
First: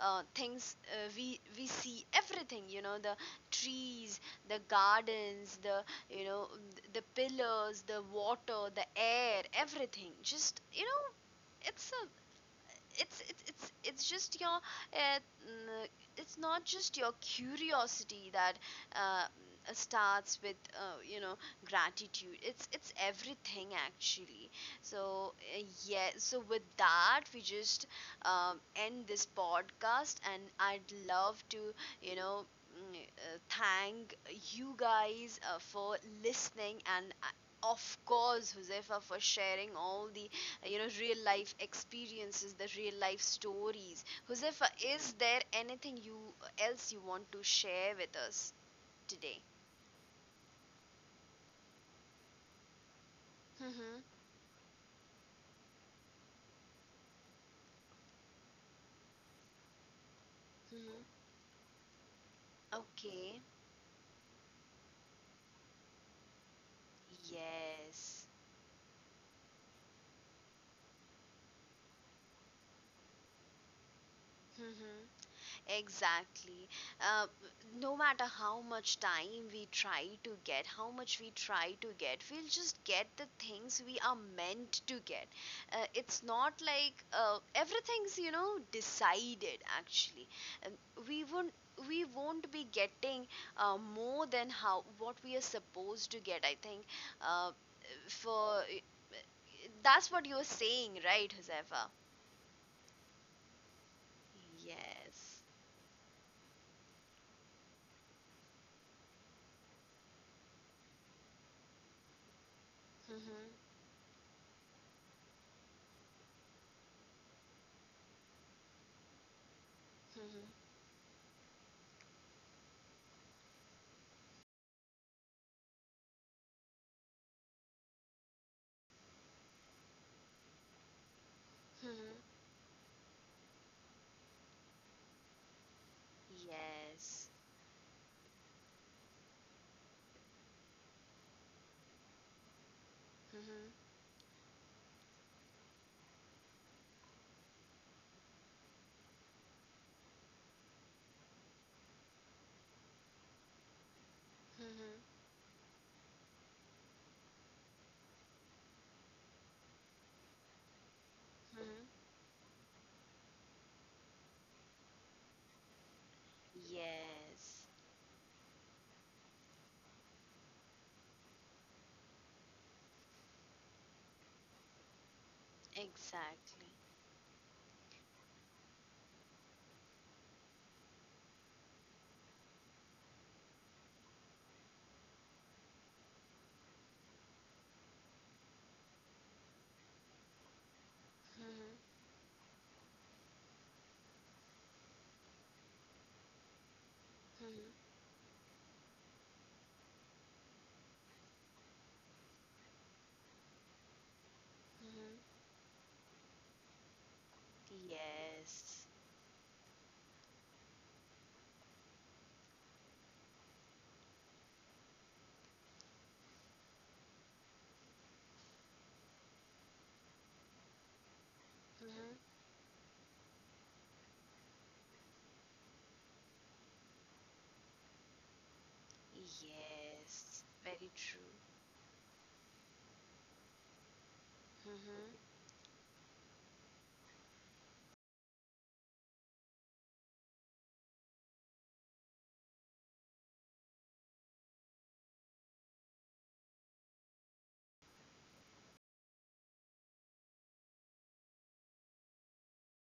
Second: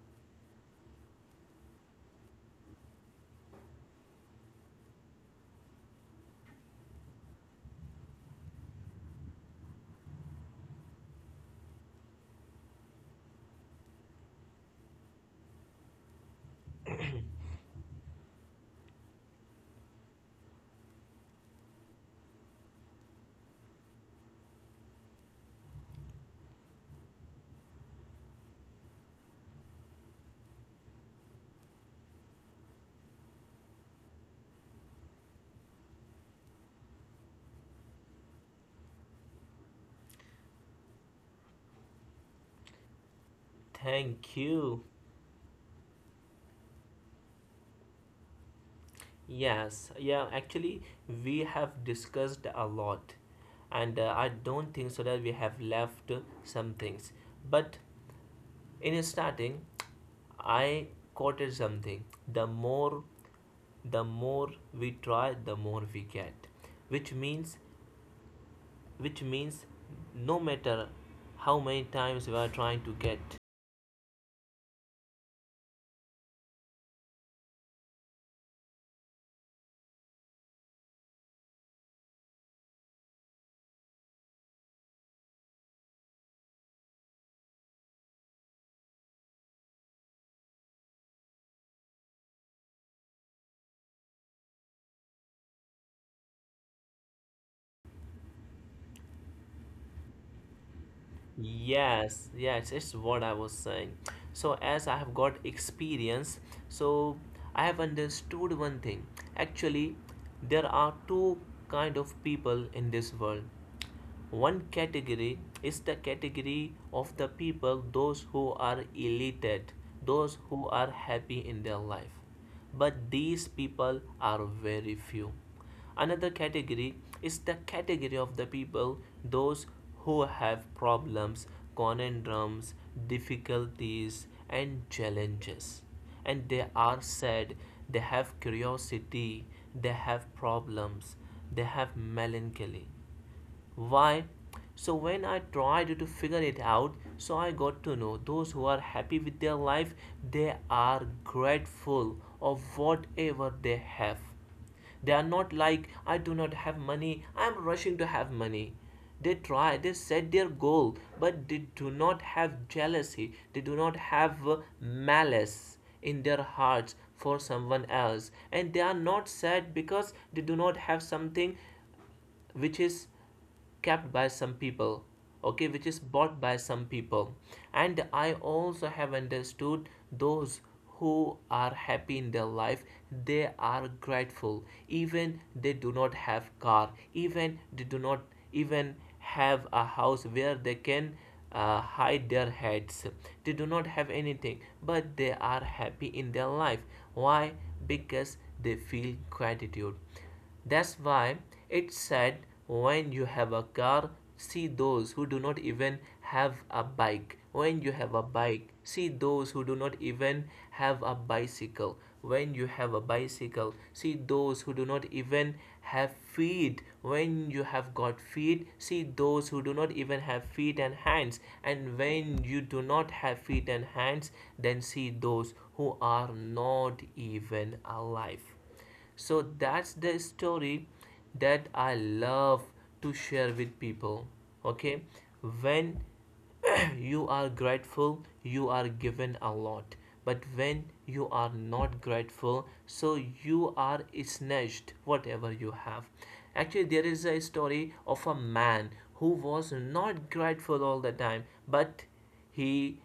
things we see, everything, you know, the trees, the gardens, the, you know, the pillars, the water, the air, everything. Just, you know, it's a, it's just your mm, it's not just your curiosity that starts with, you know, gratitude, it's everything actually. So yeah, so with that we just end this podcast, and I'd love to, you know, thank you guys for listening, and of course, Josefa, for sharing all the you know, real life experiences, the real life stories. Thank Josefa, you. is there anything you else you want to share with us today? Yes, yeah, actually, we have discussed a lot, and Mm-hmm. I don't think so that we have left some things. But in starting, I Mm-hmm. quoted something. The more, Okay. the more we try, the more we get. Which means, Yes. which means, no matter how many times we are trying to get. Mm-hmm. Exactly. Uh, no matter how much time we try to get, how much we try to get, we'll just get the things we are meant to get. It's not like everything's, you know, decided actually. Um, we won't we won't be getting more than how what we are supposed to get, I think. uh, for, that's what you're saying, right, Josefa? Yes, yes, it's what I was saying. So as I have got Yes. experience, so I have understood one thing. Actually, there are two kind of people in this world. Hmm. One category is the category of the people, those who are elated, those Hmm. who are happy in their life. But these people are very few. Another category is the category of the people, those who have problems, Hmm. conundrums, difficulties, and challenges. And they are Yes. sad, they have curiosity, they have problems, they have melancholy. Mhm. Why? So when I tried to figure it out, so I got to know those who are happy with their life, they are grateful of whatever they have. They are Mhm. not like I do not have money, I am rushing to have money. They try, they set their goal, but they do Mhm. not have jealousy, they do not have malice in their hearts for Yes. someone else, and they are not sad because they do not have something which is kept by some people, okay, which is bought by Exactly. some people. And I also have understood those who are happy in their life, they are grateful even they do not have car, even they do not even have a house where they can Mhm. hide their heads. They do not have anything, but they are happy in their life. Why? Mhm. Because they feel gratitude. That's why it's sad. When you have a car, see those Mhm. who do not even have a bike. When you have a bike, Yes. see those who do not even have a bicycle. When you have a bicycle, see those who do not even have feet. When you have got feet, see those who do not even have feet and hands. And when Mhm. you do not have feet and hands, then see those who are not even alive. So that's the Yes. story Very true. that I love to share with people. Okay, Mhm. when you are grateful, you are given a lot, but when you are not grateful, so you are snatched whatever you have. Actually, there is a story of a man who was not grateful all the time, but he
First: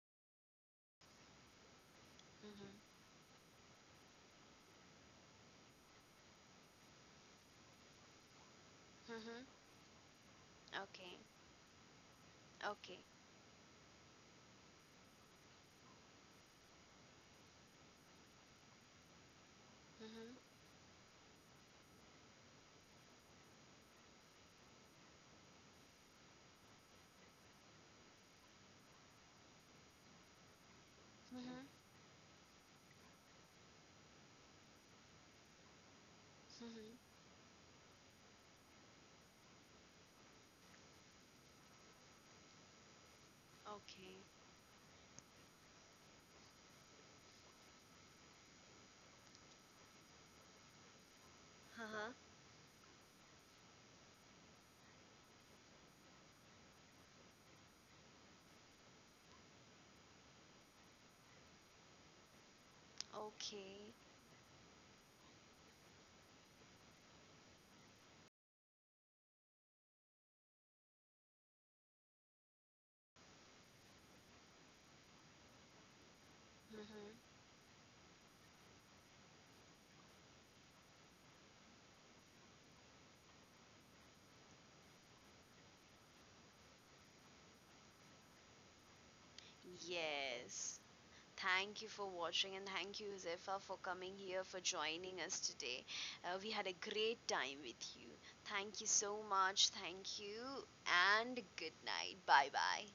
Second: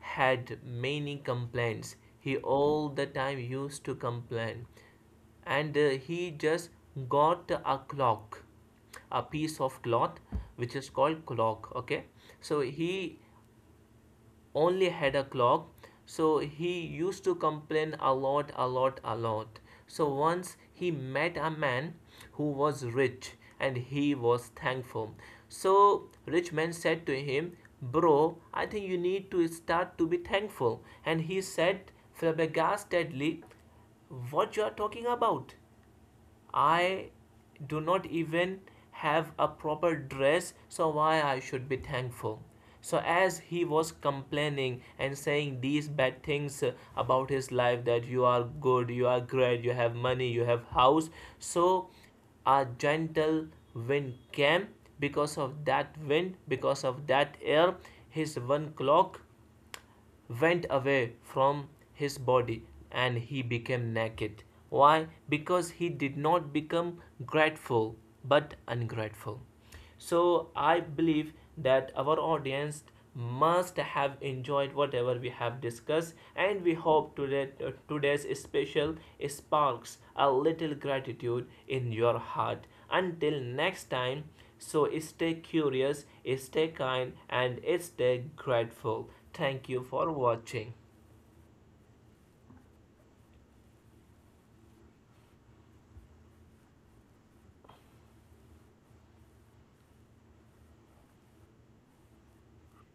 had many complaints. He all Mhm. the time used to complain, and he just got a clock, a Mhm. piece of cloth which is Okay. called clock, okay, so Okay. he only had a clock. So he used to complain a lot, a lot, a lot. So Mhm. once he met a man who was rich and he was thankful. So rich man said to him, bro, I think you need to start to be thankful. And he Mhm. said flabbergastedly, what you are talking about? I Mhm. do not even have a proper dress, so why I should be thankful? So, as he was Okay. complaining and saying these bad things about his life, that you are good, you are great, you have money, you have house, so Uh-huh. a gentle wind came. Because of that wind, because of that air, his one clock went away from his body and he Okay. became naked. Why? Because he did not become grateful but ungrateful. So I believe that our audience must have enjoyed whatever we have discussed, and we hope Mhm. Today's special sparks a little gratitude in your heart. Until next time, so stay curious, stay kind, and stay grateful. Thank you for watching. Yes. Thank you for watching, and thank you, Josefa, for coming here, for joining us today. We had a great time with you. Thank you so much. Thank you, and good night. Bye bye.